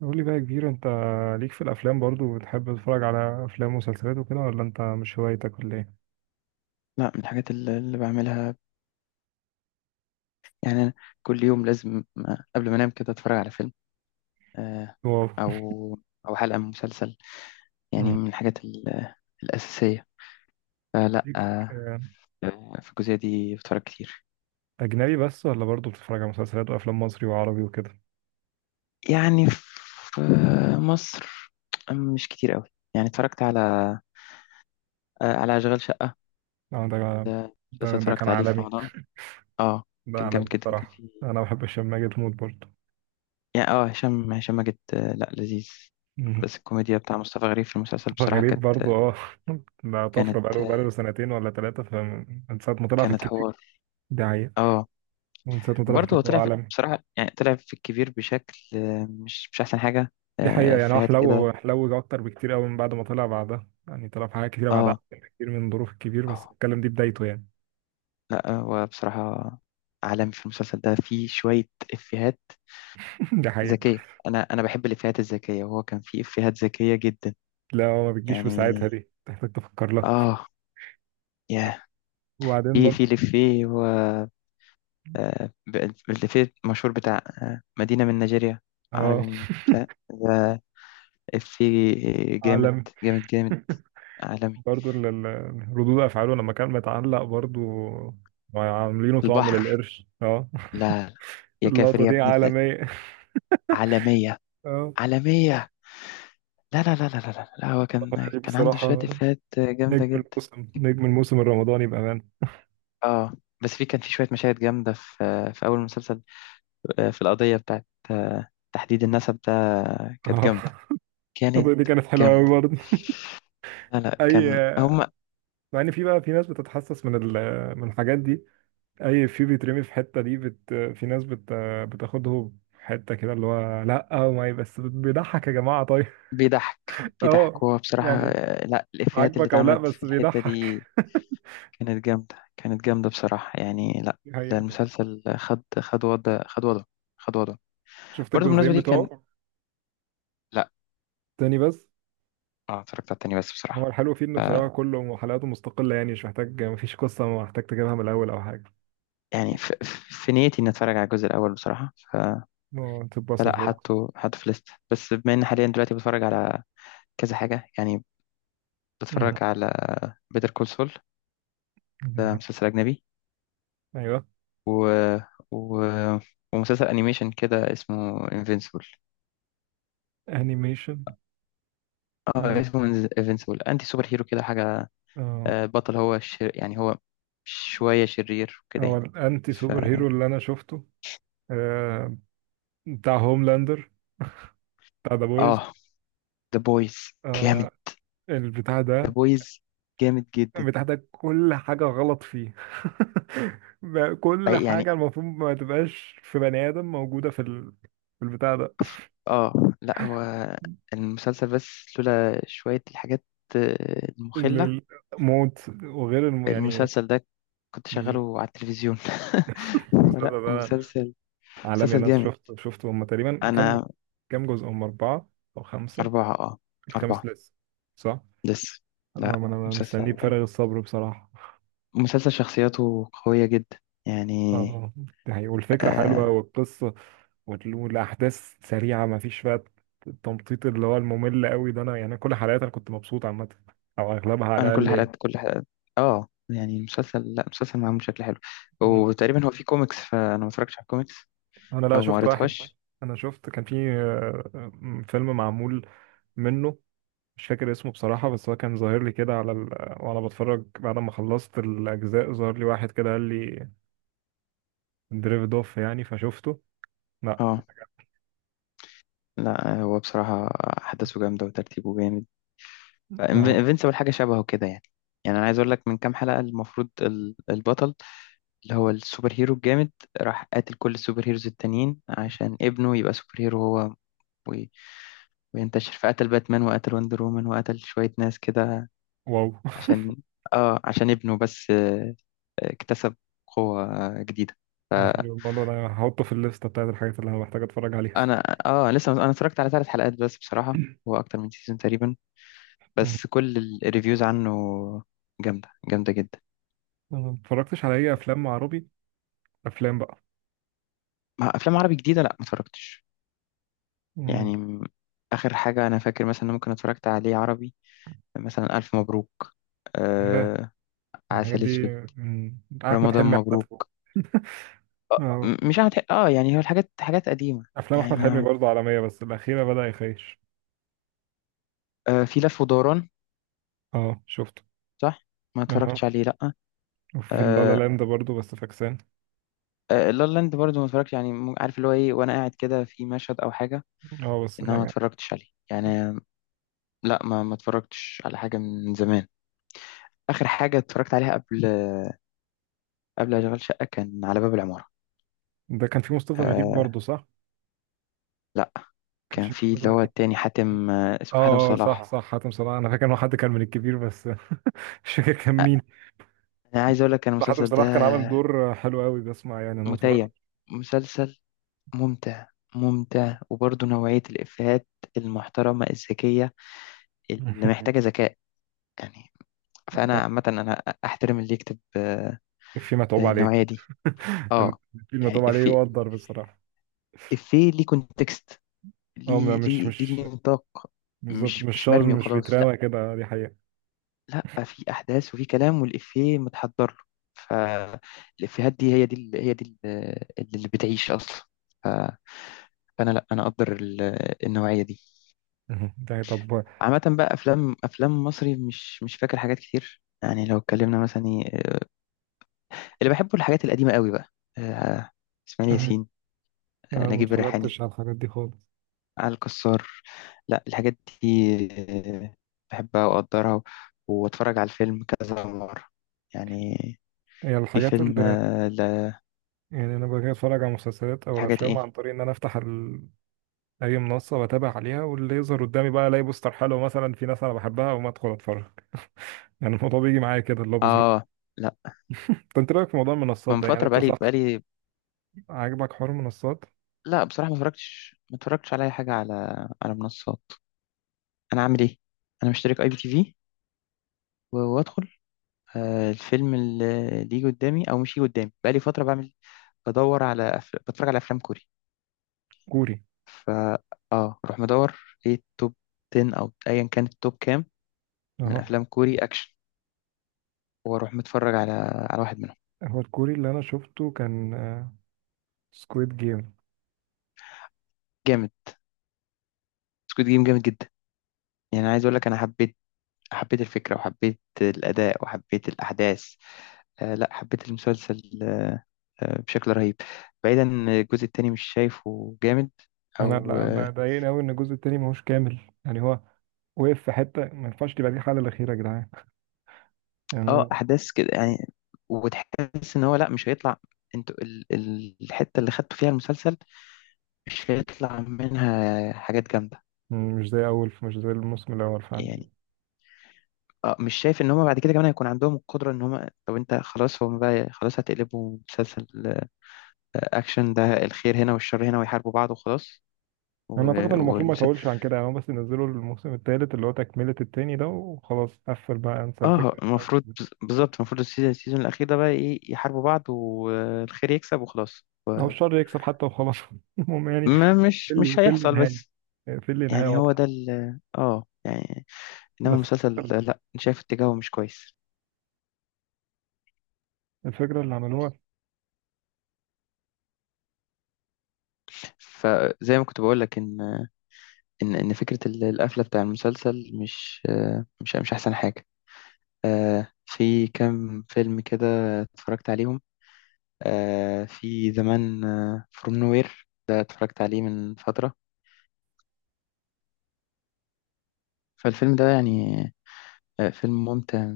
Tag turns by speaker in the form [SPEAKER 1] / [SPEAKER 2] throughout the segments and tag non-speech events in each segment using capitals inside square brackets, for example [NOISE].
[SPEAKER 1] قول لي بقى يا كبير، انت ليك في الافلام برضو، بتحب تتفرج على افلام ومسلسلات وكده ولا انت مش هوايتك ولا ايه؟
[SPEAKER 2] لا، من الحاجات اللي بعملها. يعني أنا كل يوم لازم، قبل ما انام كده اتفرج على فيلم، آه،
[SPEAKER 1] واو.
[SPEAKER 2] او او حلقة من مسلسل. يعني
[SPEAKER 1] مم.
[SPEAKER 2] من الحاجات الأساسية. فلا،
[SPEAKER 1] ليك آه،
[SPEAKER 2] في الجزئية دي بتفرج كتير.
[SPEAKER 1] اجنبي بس ولا برضو بتتفرج على مسلسلات وافلام مصري وعربي وكده؟
[SPEAKER 2] يعني في مصر مش كتير قوي. يعني اتفرجت على أشغال شقة.
[SPEAKER 1] اه، ده
[SPEAKER 2] ده مسلسل
[SPEAKER 1] ده كان
[SPEAKER 2] اتفرجت عليه في
[SPEAKER 1] عالمي.
[SPEAKER 2] رمضان. اه
[SPEAKER 1] ده
[SPEAKER 2] كان جامد
[SPEAKER 1] عالمي
[SPEAKER 2] جدا. كان
[SPEAKER 1] بصراحة،
[SPEAKER 2] فيه
[SPEAKER 1] انا بحب هشام ماجد موت برضو.
[SPEAKER 2] يعني، هشام ماجد، لا، لذيذ.
[SPEAKER 1] مم.
[SPEAKER 2] بس الكوميديا بتاع مصطفى غريب في المسلسل
[SPEAKER 1] مصطفى
[SPEAKER 2] بصراحة
[SPEAKER 1] غريب برضو، اه. [LAUGHS] ده
[SPEAKER 2] كانت
[SPEAKER 1] طفرة، بقاله سنتين ولا ثلاثة، فمن ساعة ما طلع في
[SPEAKER 2] كانت
[SPEAKER 1] الكبير.
[SPEAKER 2] حوار.
[SPEAKER 1] ده حقيقة.
[SPEAKER 2] اه،
[SPEAKER 1] من ساعة ما طلع في
[SPEAKER 2] برضه هو
[SPEAKER 1] الكبير هو عالمي.
[SPEAKER 2] بصراحة يعني طلع في الكبير بشكل، مش أحسن حاجة.
[SPEAKER 1] دي حقيقة، يعني هو
[SPEAKER 2] إفيهات كده.
[SPEAKER 1] حلو حلو أكتر بكتير أوي من بعد ما طلع، بعدها يعني طلع في حاجات كتيرة بعدها
[SPEAKER 2] اه،
[SPEAKER 1] أحسن بكتير من ظروف الكبير، بس
[SPEAKER 2] اه،
[SPEAKER 1] الكلام دي بدايته يعني.
[SPEAKER 2] لا هو بصراحة عالم. في المسلسل ده فيه شوية إفيهات
[SPEAKER 1] [LAUGHS] دي حقيقة.
[SPEAKER 2] ذكية. أنا بحب الإفيهات الذكية، وهو كان فيه إفيهات ذكية جدا.
[SPEAKER 1] لا، هو ما بتجيش في
[SPEAKER 2] يعني،
[SPEAKER 1] ساعتها، دي تحتاج تفكر لها.
[SPEAKER 2] اه يا
[SPEAKER 1] وبعدين
[SPEAKER 2] في
[SPEAKER 1] برضه،
[SPEAKER 2] الإفيه هو، آه، ب- الإفيه المشهور بتاع، مدينة من نيجيريا
[SPEAKER 1] اه،
[SPEAKER 2] عربي من بتاع ده. إفيه جامد،
[SPEAKER 1] عالمي.
[SPEAKER 2] جامد جامد،
[SPEAKER 1] [LAUGHS]
[SPEAKER 2] عالمي.
[SPEAKER 1] برضه ردود أفعاله لما كان متعلق برضه عاملينه طعم
[SPEAKER 2] البحر،
[SPEAKER 1] للقرش، اه.
[SPEAKER 2] لا، لا.
[SPEAKER 1] [LAUGHS]
[SPEAKER 2] يا كافر
[SPEAKER 1] اللقطة
[SPEAKER 2] يا
[SPEAKER 1] دي
[SPEAKER 2] ابن اللد.
[SPEAKER 1] عالمية. [LAUGHS]
[SPEAKER 2] عالمية،
[SPEAKER 1] اه.
[SPEAKER 2] عالمية. لا، لا، لا، لا، لا، لا، لا، هو كان
[SPEAKER 1] غريب
[SPEAKER 2] كان عنده شوية
[SPEAKER 1] بصراحة،
[SPEAKER 2] إفيهات جامدة
[SPEAKER 1] نجم
[SPEAKER 2] جدا.
[SPEAKER 1] الموسم، نجم الموسم الرمضاني بأمان.
[SPEAKER 2] اه، بس في كان في شوية مشاهد جامدة في أول مسلسل، في القضية بتاعت، تحديد النسب ده. كانت
[SPEAKER 1] اه.
[SPEAKER 2] جامدة
[SPEAKER 1] [LAUGHS]
[SPEAKER 2] كانت
[SPEAKER 1] اللقطة دي كانت حلوة أوي
[SPEAKER 2] جامدة
[SPEAKER 1] برضه.
[SPEAKER 2] لا، لا،
[SPEAKER 1] أي.
[SPEAKER 2] كان هما
[SPEAKER 1] مع ان في بقى، في ناس بتتحسس من الحاجات دي، اي، في بيترمي في حته دي، في ناس بتاخده في حته كده اللي هو، لا ما بس بيضحك يا جماعه طيب.
[SPEAKER 2] بيضحك
[SPEAKER 1] [LAUGHS]
[SPEAKER 2] بيضحك
[SPEAKER 1] اه،
[SPEAKER 2] هو بصراحة،
[SPEAKER 1] يعني
[SPEAKER 2] لا، الإفيهات اللي
[SPEAKER 1] عاجبك او لا
[SPEAKER 2] اتعملت في
[SPEAKER 1] بس
[SPEAKER 2] الحتة
[SPEAKER 1] بيضحك.
[SPEAKER 2] دي
[SPEAKER 1] [LAUGHS]
[SPEAKER 2] كانت جامدة بصراحة، يعني لا.
[SPEAKER 1] دي
[SPEAKER 2] ده
[SPEAKER 1] حقيقة.
[SPEAKER 2] المسلسل خد وضعه.
[SPEAKER 1] شفت
[SPEAKER 2] برضه بالمناسبة
[SPEAKER 1] الجزئين
[SPEAKER 2] دي كان،
[SPEAKER 1] بتوعه؟
[SPEAKER 2] لا،
[SPEAKER 1] تاني بس.
[SPEAKER 2] اه اتفرجت على التاني بس
[SPEAKER 1] هو
[SPEAKER 2] بصراحة.
[SPEAKER 1] الحلو فيه
[SPEAKER 2] ف
[SPEAKER 1] انه بصراحه كله حلقاته مستقله، يعني مش محتاج، مفيش قصه محتاج تجيبها من الاول او حاجه.
[SPEAKER 2] يعني ف... في نيتي اني اتفرج على الجزء الاول بصراحة.
[SPEAKER 1] اه، تتبسط
[SPEAKER 2] فلا،
[SPEAKER 1] برضه.
[SPEAKER 2] حطه في ليست. بس بما ان حاليا دلوقتي بتفرج على كذا حاجة يعني
[SPEAKER 1] مهم.
[SPEAKER 2] بتفرج على بيتر كول سول. ده
[SPEAKER 1] [LAUGHS]
[SPEAKER 2] مسلسل اجنبي،
[SPEAKER 1] ايوه.
[SPEAKER 2] و... و... ومسلسل انيميشن كده اسمه انفينسيبل.
[SPEAKER 1] انيميشن،
[SPEAKER 2] اه
[SPEAKER 1] اه.
[SPEAKER 2] اسمه انفينسيبل. انتي سوبر هيرو كده حاجة،
[SPEAKER 1] اه،
[SPEAKER 2] البطل هو يعني هو شوية شرير وكده
[SPEAKER 1] هو
[SPEAKER 2] يعني.
[SPEAKER 1] الانتي
[SPEAKER 2] ف...
[SPEAKER 1] سوبر هيرو اللي انا شفته، آه، بتاع هوملاندر، بتاع ذا بويز.
[SPEAKER 2] اه ذا بويز جامد.
[SPEAKER 1] آه، البتاع
[SPEAKER 2] ذا
[SPEAKER 1] ده،
[SPEAKER 2] بويز جامد جدا.
[SPEAKER 1] البتاع ده كل حاجة غلط فيه. [LAUGHS] بقى كل
[SPEAKER 2] يعني،
[SPEAKER 1] حاجة المفروض ما تبقاش في بني آدم موجودة في البتاع ده،
[SPEAKER 2] اه لا، هو المسلسل بس، لولا شوية الحاجات، المخلة.
[SPEAKER 1] ال- الموت وغير يعني،
[SPEAKER 2] المسلسل ده كنت شغاله على التلفزيون [LAUGHS] فلا،
[SPEAKER 1] المسلسل ده
[SPEAKER 2] مسلسل
[SPEAKER 1] عالمي.
[SPEAKER 2] مسلسل
[SPEAKER 1] أنا
[SPEAKER 2] جامد.
[SPEAKER 1] شفته هما تقريبا كام
[SPEAKER 2] أنا،
[SPEAKER 1] كام جزء، هما أربعة أو خمسة؟
[SPEAKER 2] أربعة،
[SPEAKER 1] الخامس
[SPEAKER 2] أربعة
[SPEAKER 1] لسه، صح؟
[SPEAKER 2] لسه.
[SPEAKER 1] اه،
[SPEAKER 2] لا،
[SPEAKER 1] ما أنا مستنيه
[SPEAKER 2] مسلسل
[SPEAKER 1] بفارغ الصبر بصراحة.
[SPEAKER 2] مسلسل شخصياته قوية جدا، يعني.
[SPEAKER 1] اه، ده والفكرة حلوة
[SPEAKER 2] آه
[SPEAKER 1] والقصة، والأحداث سريعة، مفيش بقى التمطيط اللي هو الممل قوي ده. أنا يعني كل حلقات أنا كنت مبسوط عامة، أو أغلبها على
[SPEAKER 2] أنا كل
[SPEAKER 1] الأقل، يعني.
[SPEAKER 2] حلقات كل حلقات اه يعني المسلسل، لا، مسلسل معمول بشكل حلو.
[SPEAKER 1] مم.
[SPEAKER 2] وتقريبا هو فيه كوميكس، فأنا ما اتفرجتش على الكوميكس
[SPEAKER 1] أنا لا،
[SPEAKER 2] أو ما
[SPEAKER 1] شفت طب واحد كويس.
[SPEAKER 2] قريتهاش.
[SPEAKER 1] أنا شفت كان في فيلم معمول منه، مش فاكر اسمه بصراحة، بس هو كان ظاهر لي كده على. وأنا بتفرج بعد ما خلصت الأجزاء ظهر لي واحد كده قال لي دريفد أوف، يعني فشفته. لا،
[SPEAKER 2] اه لا، هو بصراحة أحداثه جامدة وترتيبه جامد.
[SPEAKER 1] آه. آه،
[SPEAKER 2] انفينسيبل حاجة شبهه كده يعني. يعني أنا عايز أقول لك، من كام حلقة المفروض البطل اللي هو السوبر هيرو الجامد راح قاتل كل السوبر هيروز التانيين عشان ابنه يبقى سوبر هيرو هو وي- وينتشر، فقتل باتمان وقتل وندر وومن وقتل شوية ناس كده،
[SPEAKER 1] واو. [LAUGHS]
[SPEAKER 2] عشان عشان ابنه بس، اكتسب قوة جديدة.
[SPEAKER 1] ده
[SPEAKER 2] فأنا،
[SPEAKER 1] حلو، الموضوع ده هحطه في الليستة بتاعت الحاجات اللي أنا محتاج أتفرج عليها.
[SPEAKER 2] لسه أنا اتفرجت على 3 حلقات بس بصراحة. هو أكتر من سيزون تقريبا،
[SPEAKER 1] مم.
[SPEAKER 2] بس كل الريفيوز عنه جامدة، جامدة جدا.
[SPEAKER 1] أنا ما اتفرجتش على اي افلام عربي، افلام بقى.
[SPEAKER 2] ما أفلام عربي جديدة لأ، ما اتفرجتش.
[SPEAKER 1] مم.
[SPEAKER 2] يعني م- آخر حاجة أنا فاكر مثلا إن ممكن اتفرجت عليه عربي، مثلا ألف مبروك،
[SPEAKER 1] ياه،
[SPEAKER 2] آه
[SPEAKER 1] الحاجات
[SPEAKER 2] عسل
[SPEAKER 1] دي.
[SPEAKER 2] أسود،
[SPEAKER 1] مم. احمد
[SPEAKER 2] رمضان
[SPEAKER 1] حلمي عامه.
[SPEAKER 2] مبروك.
[SPEAKER 1] [LAUGHS] اه.
[SPEAKER 2] مش عارف، يعني هو الحاجات حاجات قديمة.
[SPEAKER 1] افلام
[SPEAKER 2] يعني،
[SPEAKER 1] احمد حلمي
[SPEAKER 2] ما
[SPEAKER 1] برضه عالميه، بس الاخيره بدا يخيش.
[SPEAKER 2] في لف ودوران.
[SPEAKER 1] اه، شفته.
[SPEAKER 2] صح، ما اتفرجتش
[SPEAKER 1] اه.
[SPEAKER 2] عليه لأ.
[SPEAKER 1] وفي اللا لا
[SPEAKER 2] آه
[SPEAKER 1] لاند برضه، بس فاكسان.
[SPEAKER 2] لا لا لاند برضه ما اتفرجتش. يعني عارف اللي هو ايه، وانا قاعد كده في مشهد او حاجة.
[SPEAKER 1] اه، بس لا
[SPEAKER 2] انما ما
[SPEAKER 1] يعني.
[SPEAKER 2] اتفرجتش عليه يعني. لا، ما اتفرجتش على حاجة من زمان. اخر حاجه اتفرجت عليها، قبل اشغال شقه، كان على باب العماره.
[SPEAKER 1] ده كان في مصطفى غريب
[SPEAKER 2] آه
[SPEAKER 1] برضه، صح؟
[SPEAKER 2] لا،
[SPEAKER 1] كان
[SPEAKER 2] كان
[SPEAKER 1] في
[SPEAKER 2] في
[SPEAKER 1] مصطفى
[SPEAKER 2] اللي هو
[SPEAKER 1] غريب.
[SPEAKER 2] التاني، حاتم آه
[SPEAKER 1] اه،
[SPEAKER 2] اسمه حاتم
[SPEAKER 1] صح
[SPEAKER 2] صلاح.
[SPEAKER 1] صح، حاتم صلاح، انا فاكر انه حد كان من الكبير بس. [LAUGHS] مش فاكر كان
[SPEAKER 2] آه
[SPEAKER 1] مين.
[SPEAKER 2] انا عايز اقول لك، انا
[SPEAKER 1] حاتم
[SPEAKER 2] المسلسل ده
[SPEAKER 1] صلاح كان عامل دور حلو قوي، بسمع يعني، انا
[SPEAKER 2] متيم
[SPEAKER 1] اتفرجت.
[SPEAKER 2] مسلسل ممتع ممتع وبرضه نوعيه الافيهات المحترمه الذكيه، اللي محتاجه
[SPEAKER 1] [LAUGHS]
[SPEAKER 2] ذكاء، يعني. فانا عامه انا احترم اللي يكتب،
[SPEAKER 1] في متعوب عليه.
[SPEAKER 2] النوعيه دي.
[SPEAKER 1] [LAUGHS]
[SPEAKER 2] اه
[SPEAKER 1] في المتعوب
[SPEAKER 2] يعني
[SPEAKER 1] عليه
[SPEAKER 2] افيه
[SPEAKER 1] يقدر بصراحة.
[SPEAKER 2] افيه ليه كونتكست،
[SPEAKER 1] اه،
[SPEAKER 2] ليه،
[SPEAKER 1] مش
[SPEAKER 2] ليه
[SPEAKER 1] مش
[SPEAKER 2] ليه نطاق.
[SPEAKER 1] بالظبط،
[SPEAKER 2] مش
[SPEAKER 1] مش
[SPEAKER 2] مش
[SPEAKER 1] شاز،
[SPEAKER 2] مرمي
[SPEAKER 1] مش
[SPEAKER 2] وخلاص.
[SPEAKER 1] بيتراوى كده، دي حقيقة.
[SPEAKER 2] لا، في احداث وفي كلام والافيه متحضر له. فالافيهات دي هي دي هي دي اللي بتعيش اصلا. ف- فانا، لا، انا اقدر النوعيه دي.
[SPEAKER 1] يعني طب
[SPEAKER 2] عامه بقى، افلام مصري مش فاكر حاجات كتير. يعني لو اتكلمنا مثلا، اللي بحبه الحاجات القديمه قوي بقى، آه، اسماعيل
[SPEAKER 1] انا،
[SPEAKER 2] ياسين،
[SPEAKER 1] أنا ما
[SPEAKER 2] نجيب الريحاني،
[SPEAKER 1] اتفرجتش على الحاجات دي خالص.
[SPEAKER 2] علي الكسار. لا، الحاجات دي، آه، بحبها واقدرها واتفرج على الفيلم كذا مره، يعني.
[SPEAKER 1] هي
[SPEAKER 2] في
[SPEAKER 1] الحاجات
[SPEAKER 2] فيلم،
[SPEAKER 1] اللي يعني انا باجي اتفرج على مسلسلات او
[SPEAKER 2] لحاجات
[SPEAKER 1] الافلام
[SPEAKER 2] ايه.
[SPEAKER 1] عن طريق ان انا افتح اي منصة واتابع عليها، واللي يظهر قدامي بقى الاقي بوستر حلو، مثلا في ناس انا بحبها وما ادخل اتفرج. يعني الموضوع بيجي معايا كده اللي هو بظروف.
[SPEAKER 2] اه لا،
[SPEAKER 1] طب انت رايك في موضوع المنصات
[SPEAKER 2] من
[SPEAKER 1] ده، يعني
[SPEAKER 2] فترة،
[SPEAKER 1] انت،
[SPEAKER 2] بقالي
[SPEAKER 1] صح؟
[SPEAKER 2] بقالي
[SPEAKER 1] عاجبك حوار المنصات؟
[SPEAKER 2] لا بصراحة، ما اتفرجتش على اي حاجة، على منصات. انا عامل ايه؟ انا مشترك IPTV، وادخل الفيلم اللي يجي قدامي او مش يجي قدامي. بقالي فترة بعمل، بتفرج على افلام كوري.
[SPEAKER 1] كوري؟
[SPEAKER 2] ف اه اروح مدور ايه التوب 10 او ايا كان التوب كام، من
[SPEAKER 1] اهو.
[SPEAKER 2] افلام كوري اكشن، واروح متفرج على واحد منهم.
[SPEAKER 1] هو الكوري اللي انا شفته كان سكويد جيم.
[SPEAKER 2] جامد، سكوت جيم جامد جدا. يعني عايز اقول لك، انا حبيت الفكرة، وحبيت الاداء، وحبيت الاحداث. لا، حبيت المسلسل بشكل رهيب. بعيدا إن الجزء التاني مش شايفه جامد.
[SPEAKER 1] انا
[SPEAKER 2] او،
[SPEAKER 1] لا ضايقني قوي ان الجزء التاني ماهوش كامل، يعني هو وقف في حته، ما ينفعش تبقى دي الحاله الاخيره يا جدعان. يعني أنا،
[SPEAKER 2] احداث كده، يعني. وتحس ان هو، لا، مش هيطلع. انتوا الحتة اللي خدتوا فيها المسلسل مش هيطلع منها حاجات جامدة،
[SPEAKER 1] مش زي الموسم الاول فعلا.
[SPEAKER 2] يعني. اه، مش شايف ان هم بعد كده كمان هيكون عندهم القدرة، ان هم، طب انت خلاص، هم بقى خلاص هتقلبوا مسلسل، اكشن ده، الخير هنا والشر هنا ويحاربوا بعض وخلاص.
[SPEAKER 1] انا اعتقد انه
[SPEAKER 2] و-
[SPEAKER 1] المفروض ما
[SPEAKER 2] والمسلسل
[SPEAKER 1] يطولش عن كده، يعني هو بس ينزلوا الموسم التالت اللي هو تكمله التاني ده وخلاص، قفل بقى، انسى
[SPEAKER 2] اه،
[SPEAKER 1] الفكره
[SPEAKER 2] المفروض،
[SPEAKER 1] دي.
[SPEAKER 2] بالظبط، المفروض السيزون الاخير ده بقى ايه، يحاربوا بعض والخير يكسب وخلاص.
[SPEAKER 1] او الشر يكسب حتى وخلاص. [LAUGHS] المهم يعني،
[SPEAKER 2] ما
[SPEAKER 1] في
[SPEAKER 2] مش
[SPEAKER 1] اللي
[SPEAKER 2] مش
[SPEAKER 1] في اللي
[SPEAKER 2] هيحصل
[SPEAKER 1] نهايه،
[SPEAKER 2] بس.
[SPEAKER 1] في اللي نهايه
[SPEAKER 2] يعني هو
[SPEAKER 1] واضحه،
[SPEAKER 2] ده ال اه يعني. انما
[SPEAKER 1] بس
[SPEAKER 2] المسلسل ده، لا، أنا شايف اتجاهه مش كويس.
[SPEAKER 1] الفكره اللي عملوها.
[SPEAKER 2] فزي ما كنت بقول لك، ان ان فكره القفله بتاع المسلسل مش، مش احسن حاجه. في كام فيلم كده اتفرجت عليهم، في زمان، فروم نوير ده اتفرجت عليه من فتره. فالفيلم ده يعني، فيلم ممتع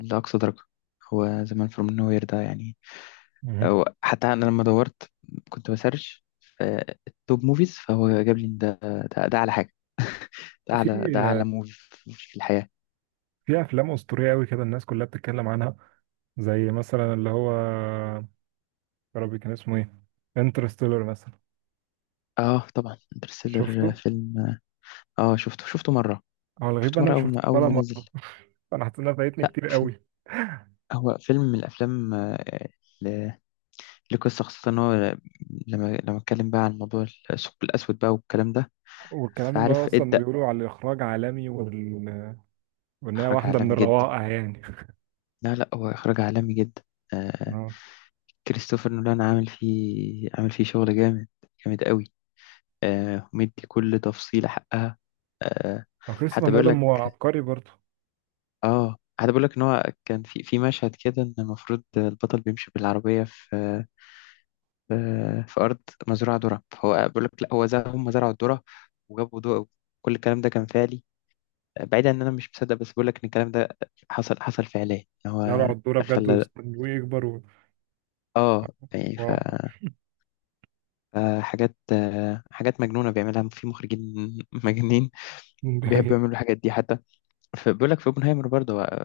[SPEAKER 2] لأقصى درجة. هو زمان فروم نو وير ده، يعني.
[SPEAKER 1] مهم.
[SPEAKER 2] أو حتى أنا لما دورت، كنت بسرش في التوب موفيز، فهو جاب لي إن ده، ده أعلى حاجة. ده أعلى، ده
[SPEAKER 1] في
[SPEAKER 2] أعلى موفي في الحياة.
[SPEAKER 1] في افلام اسطوريه قوي كده، الناس كلها بتتكلم عنها، زي مثلا اللي هو، يا ربي كان اسمه ايه، انترستيلر مثلا.
[SPEAKER 2] طبعا انترستيلر
[SPEAKER 1] شفته؟
[SPEAKER 2] فيلم. شفته مرة
[SPEAKER 1] هو الغريب بقى
[SPEAKER 2] شفته
[SPEAKER 1] انا
[SPEAKER 2] مرة،
[SPEAKER 1] ما
[SPEAKER 2] أول ما
[SPEAKER 1] شفتوش
[SPEAKER 2] أول
[SPEAKER 1] ولا
[SPEAKER 2] ما نزل.
[SPEAKER 1] مره. انا حاسس انها فايتني
[SPEAKER 2] لا،
[SPEAKER 1] كتير قوي.
[SPEAKER 2] هو فيلم من الأفلام، ل- لقصة خاصة، إن هو لما اتكلم بقى عن موضوع الثقب الأسود بقى والكلام ده،
[SPEAKER 1] والكلام اللي هو
[SPEAKER 2] فعارف
[SPEAKER 1] اصلا
[SPEAKER 2] ادى
[SPEAKER 1] بيقولوا على الاخراج عالمي وان هي
[SPEAKER 2] إخراج
[SPEAKER 1] واحده من
[SPEAKER 2] عالمي جدا.
[SPEAKER 1] الروائع يعني.
[SPEAKER 2] لا، لا، هو إخراج عالمي جدا. آه
[SPEAKER 1] اه،
[SPEAKER 2] كريستوفر نولان عامل فيه شغل جامد، جامد قوي. مدي كل تفصيلة حقها. آه
[SPEAKER 1] هو كريستوفر
[SPEAKER 2] حتى بيقول
[SPEAKER 1] نولان
[SPEAKER 2] لك،
[SPEAKER 1] هو عبقري برضه.
[SPEAKER 2] ان هو كان في في مشهد كده، ان المفروض البطل بيمشي بالعربية في في, في أرض مزروعة ذرة. فهو بيقول لك، لا، هو زرع هم زرعوا الذرة وجابوا ضوء، كل الكلام ده كان فعلي. بعيد عن ان انا مش مصدق، بس بقول لك ان الكلام ده حصل فعليا، ان
[SPEAKER 1] زرعوا على
[SPEAKER 2] هو
[SPEAKER 1] الدوره بجد
[SPEAKER 2] خلى.
[SPEAKER 1] واستنوه يكبر
[SPEAKER 2] اه يعني ف
[SPEAKER 1] واو.
[SPEAKER 2] حاجات مجنونة بيعملها، في مخرجين [LAUGHS] مجانين
[SPEAKER 1] [LAUGHS] دي
[SPEAKER 2] بيحبوا
[SPEAKER 1] حقيقة.
[SPEAKER 2] يعملوا الحاجات دي. حتى بيقول لك في اوبنهايمر برضه، هو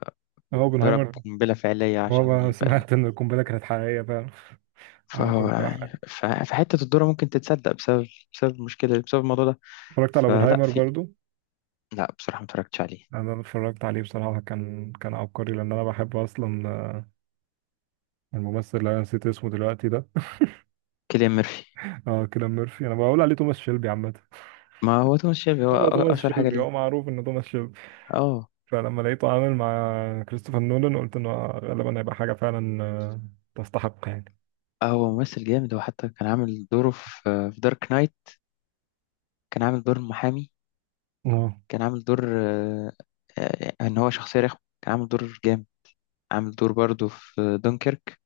[SPEAKER 1] هو
[SPEAKER 2] ضرب
[SPEAKER 1] اوبنهايمر،
[SPEAKER 2] قنبلة فعلية
[SPEAKER 1] هو
[SPEAKER 2] عشان
[SPEAKER 1] ما
[SPEAKER 2] يبقى
[SPEAKER 1] سمعت ان القنبله كانت حقيقيه فعلا. عمل
[SPEAKER 2] فهو،
[SPEAKER 1] قنبله
[SPEAKER 2] يعني،
[SPEAKER 1] حقيقية.
[SPEAKER 2] فحتة الدورة ممكن تتصدق، بسبب المشكلة، بسبب الموضوع ده.
[SPEAKER 1] اتفرجت على
[SPEAKER 2] فلا
[SPEAKER 1] اوبنهايمر
[SPEAKER 2] في
[SPEAKER 1] برضه.
[SPEAKER 2] لا بصراحة، ما اتفرجتش عليه.
[SPEAKER 1] انا اتفرجت عليه بصراحه، كان عبقري، لان انا بحب اصلا الممثل اللي انا نسيت اسمه دلوقتي ده.
[SPEAKER 2] كيليان ميرفي.
[SPEAKER 1] اه، كيليان ميرفي. انا بقول عليه توماس شيلبي عامه.
[SPEAKER 2] ما هو توماس شيلبي هو،
[SPEAKER 1] هو توماس
[SPEAKER 2] أشهر حاجة
[SPEAKER 1] شيلبي،
[SPEAKER 2] ليه.
[SPEAKER 1] هو معروف انه توماس شيلبي.
[SPEAKER 2] اه،
[SPEAKER 1] فلما لقيته عامل مع كريستوفر نولان قلت انه غالبا هيبقى حاجه فعلا، تستحق يعني.
[SPEAKER 2] هو ممثل جامد. هو حتى كان عامل دوره في دارك نايت. كان عامل دور المحامي،
[SPEAKER 1] اه،
[SPEAKER 2] كان عامل دور، ان هو شخصية رخمة. كان عامل دور جامد. عامل دور برضه في دونكيرك،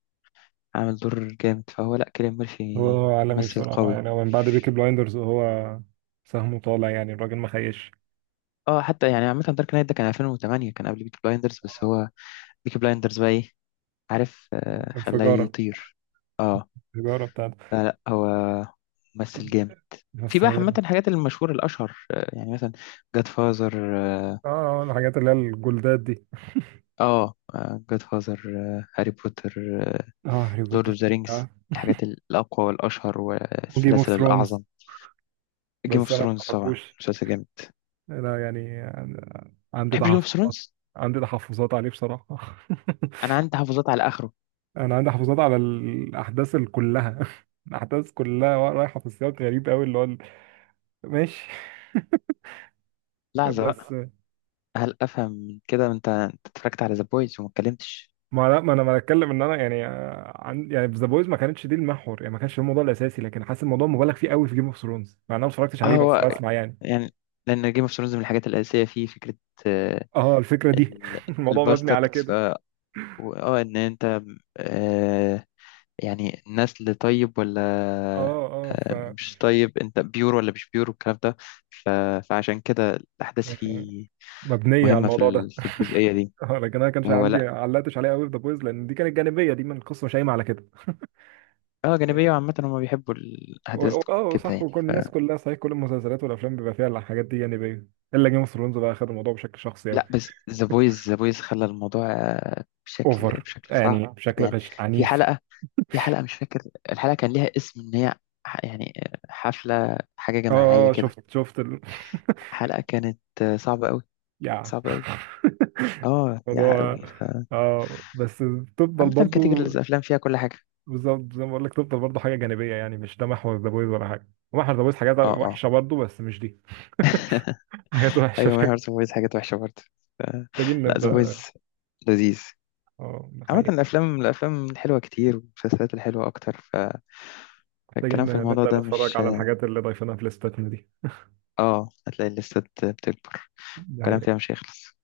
[SPEAKER 2] عامل دور جامد. فهو، لا، كيليان ميرفي
[SPEAKER 1] هو عالمي
[SPEAKER 2] ممثل
[SPEAKER 1] بصراحه،
[SPEAKER 2] قوي.
[SPEAKER 1] يعني هو من بعد بيكي بلايندرز وهو سهمه طالع يعني، الراجل ما خيش.
[SPEAKER 2] اه حتى يعني، عامة دارك نايت ده كان 2008، كان قبل بيكي بلايندرز. بس هو بيكي بلايندرز بقى ايه، عارف، خلاه
[SPEAKER 1] انفجاره،
[SPEAKER 2] يطير. اه،
[SPEAKER 1] الانفجاره بتاعته.
[SPEAKER 2] لا، لا، هو ممثل جامد. في
[SPEAKER 1] بس
[SPEAKER 2] بقى، عامة
[SPEAKER 1] اه،
[SPEAKER 2] الحاجات المشهورة الأشهر، يعني مثلا، جاد فازر
[SPEAKER 1] الحاجات اللي هي الجولدات دي.
[SPEAKER 2] اه جاد فازر هاري بوتر،
[SPEAKER 1] اه، هاري
[SPEAKER 2] لورد
[SPEAKER 1] بوتر.
[SPEAKER 2] اوف ذا رينجز،
[SPEAKER 1] اه،
[SPEAKER 2] الحاجات الأقوى والأشهر
[SPEAKER 1] وجيم اوف
[SPEAKER 2] والسلاسل
[SPEAKER 1] ثرونز.
[SPEAKER 2] الأعظم. جيم
[SPEAKER 1] بس
[SPEAKER 2] اوف
[SPEAKER 1] انا ما
[SPEAKER 2] ثرونز طبعا
[SPEAKER 1] بحبوش،
[SPEAKER 2] مسلسل جامد.
[SPEAKER 1] انا يعني عندي
[SPEAKER 2] تحب جيم اوف
[SPEAKER 1] تحفظات.
[SPEAKER 2] ثرونز؟
[SPEAKER 1] عندي تحفظات عليه بصراحة. [LAUGHS]
[SPEAKER 2] انا عندي حافظات على اخره.
[SPEAKER 1] انا عندي تحفظات على الاحداث كلها. [LAUGHS] الاحداث كلها رايحة في سياق غريب قوي اللي هو ماشي. [LAUGHS]
[SPEAKER 2] لحظه بقى،
[SPEAKER 1] بس،
[SPEAKER 2] هل افهم من كده انت اتفرجت على ذا بويز وما اتكلمتش؟
[SPEAKER 1] ما لا، ما انا ما اتكلم ان انا يعني، عن يعني في ذا بويز ما كانتش دي المحور، يعني ما كانش الموضوع الاساسي، لكن حاسس الموضوع مبالغ فيه قوي في جيم اوف ثرونز، مع ان انا ما اتفرجتش
[SPEAKER 2] اه
[SPEAKER 1] عليه بس
[SPEAKER 2] هو
[SPEAKER 1] هو بسمع يعني.
[SPEAKER 2] يعني، لان جيم اوف ثرونز من الحاجات الاساسيه فيه فكره، آه،
[SPEAKER 1] اه الفكرة دي.
[SPEAKER 2] ال-
[SPEAKER 1] [LAUGHS] الموضوع مبني على
[SPEAKER 2] الباستردز،
[SPEAKER 1] كده.
[SPEAKER 2] ان انت، آه، يعني نسل طيب
[SPEAKER 1] اه
[SPEAKER 2] ولا،
[SPEAKER 1] اه،
[SPEAKER 2] مش طيب، انت بيور ولا مش بيور، والكلام ده. ف- فعشان كده الاحداث
[SPEAKER 1] يعني
[SPEAKER 2] فيه
[SPEAKER 1] مبنية على
[SPEAKER 2] مهمه في
[SPEAKER 1] الموضوع ده.
[SPEAKER 2] ال- في الجزئيه
[SPEAKER 1] [LAUGHS]
[SPEAKER 2] دي.
[SPEAKER 1] لكن انا ما كانش
[SPEAKER 2] هو لا،
[SPEAKER 1] علقتش عليها قوي في ذا بويز، لان دي كانت جانبيه دي من القصه شايمه على كده
[SPEAKER 2] اه جانبيه،
[SPEAKER 1] يعني.
[SPEAKER 2] وعامه هم بيحبوا الاحداث تكون
[SPEAKER 1] اه
[SPEAKER 2] كده،
[SPEAKER 1] صح،
[SPEAKER 2] يعني.
[SPEAKER 1] وكل الناس كلها صحيح كل المسلسلات والافلام بيبقى فيها الحاجات دي جانبيه، الا جيم اوف ثرونز بقى خد الموضوع بشكل شخصي قوي.
[SPEAKER 2] لا، بس ذا بويز، خلى الموضوع، بشكل
[SPEAKER 1] اوفر
[SPEAKER 2] بشكل صعب.
[SPEAKER 1] يعني، بشكل
[SPEAKER 2] يعني،
[SPEAKER 1] غش
[SPEAKER 2] في
[SPEAKER 1] عنيف.
[SPEAKER 2] حلقة في حلقة مش فاكر الحلقة، كان ليها اسم ان هي، يعني، حفلة حاجة جماعية
[SPEAKER 1] اه،
[SPEAKER 2] كده.
[SPEAKER 1] شفت
[SPEAKER 2] حلقة كانت، صعبة قوي،
[SPEAKER 1] [LAUGHS] يا.
[SPEAKER 2] صعبة قوي.
[SPEAKER 1] [LAUGHS]
[SPEAKER 2] اه يا
[SPEAKER 1] موضوع،
[SPEAKER 2] قوي.
[SPEAKER 1] اه، بس تفضل
[SPEAKER 2] عامة كاتيجوري
[SPEAKER 1] برضو.
[SPEAKER 2] الافلام فيها كل حاجة.
[SPEAKER 1] بالظبط، زي ما بقول لك، تفضل برضو حاجه جانبيه، يعني مش ده محور ذا بويز ولا حاجه. محور ذا بويز حاجات
[SPEAKER 2] اه، اه،
[SPEAKER 1] وحشه برضو، بس مش دي. [LAUGHS] حاجات وحشه.
[SPEAKER 2] ايوه، محور ذا بويز حاجات وحشة برضه. ف...
[SPEAKER 1] محتاجين
[SPEAKER 2] لا، ذا بويز
[SPEAKER 1] نبدأ.
[SPEAKER 2] لذيذ.
[SPEAKER 1] اه، ده
[SPEAKER 2] عامة
[SPEAKER 1] حقيقة.
[SPEAKER 2] الأفلام الحلوة كتير، والمسلسلات الحلوة أكتر.
[SPEAKER 1] محتاجين
[SPEAKER 2] فالكلام في الموضوع
[SPEAKER 1] نبدأ
[SPEAKER 2] ده
[SPEAKER 1] نتفرج
[SPEAKER 2] مش،
[SPEAKER 1] على الحاجات اللي ضايفينها في ليستاتنا دي.
[SPEAKER 2] اه هتلاقي الليستة بتكبر،
[SPEAKER 1] ده
[SPEAKER 2] الكلام
[SPEAKER 1] حقيقة.
[SPEAKER 2] فيها مش هيخلص.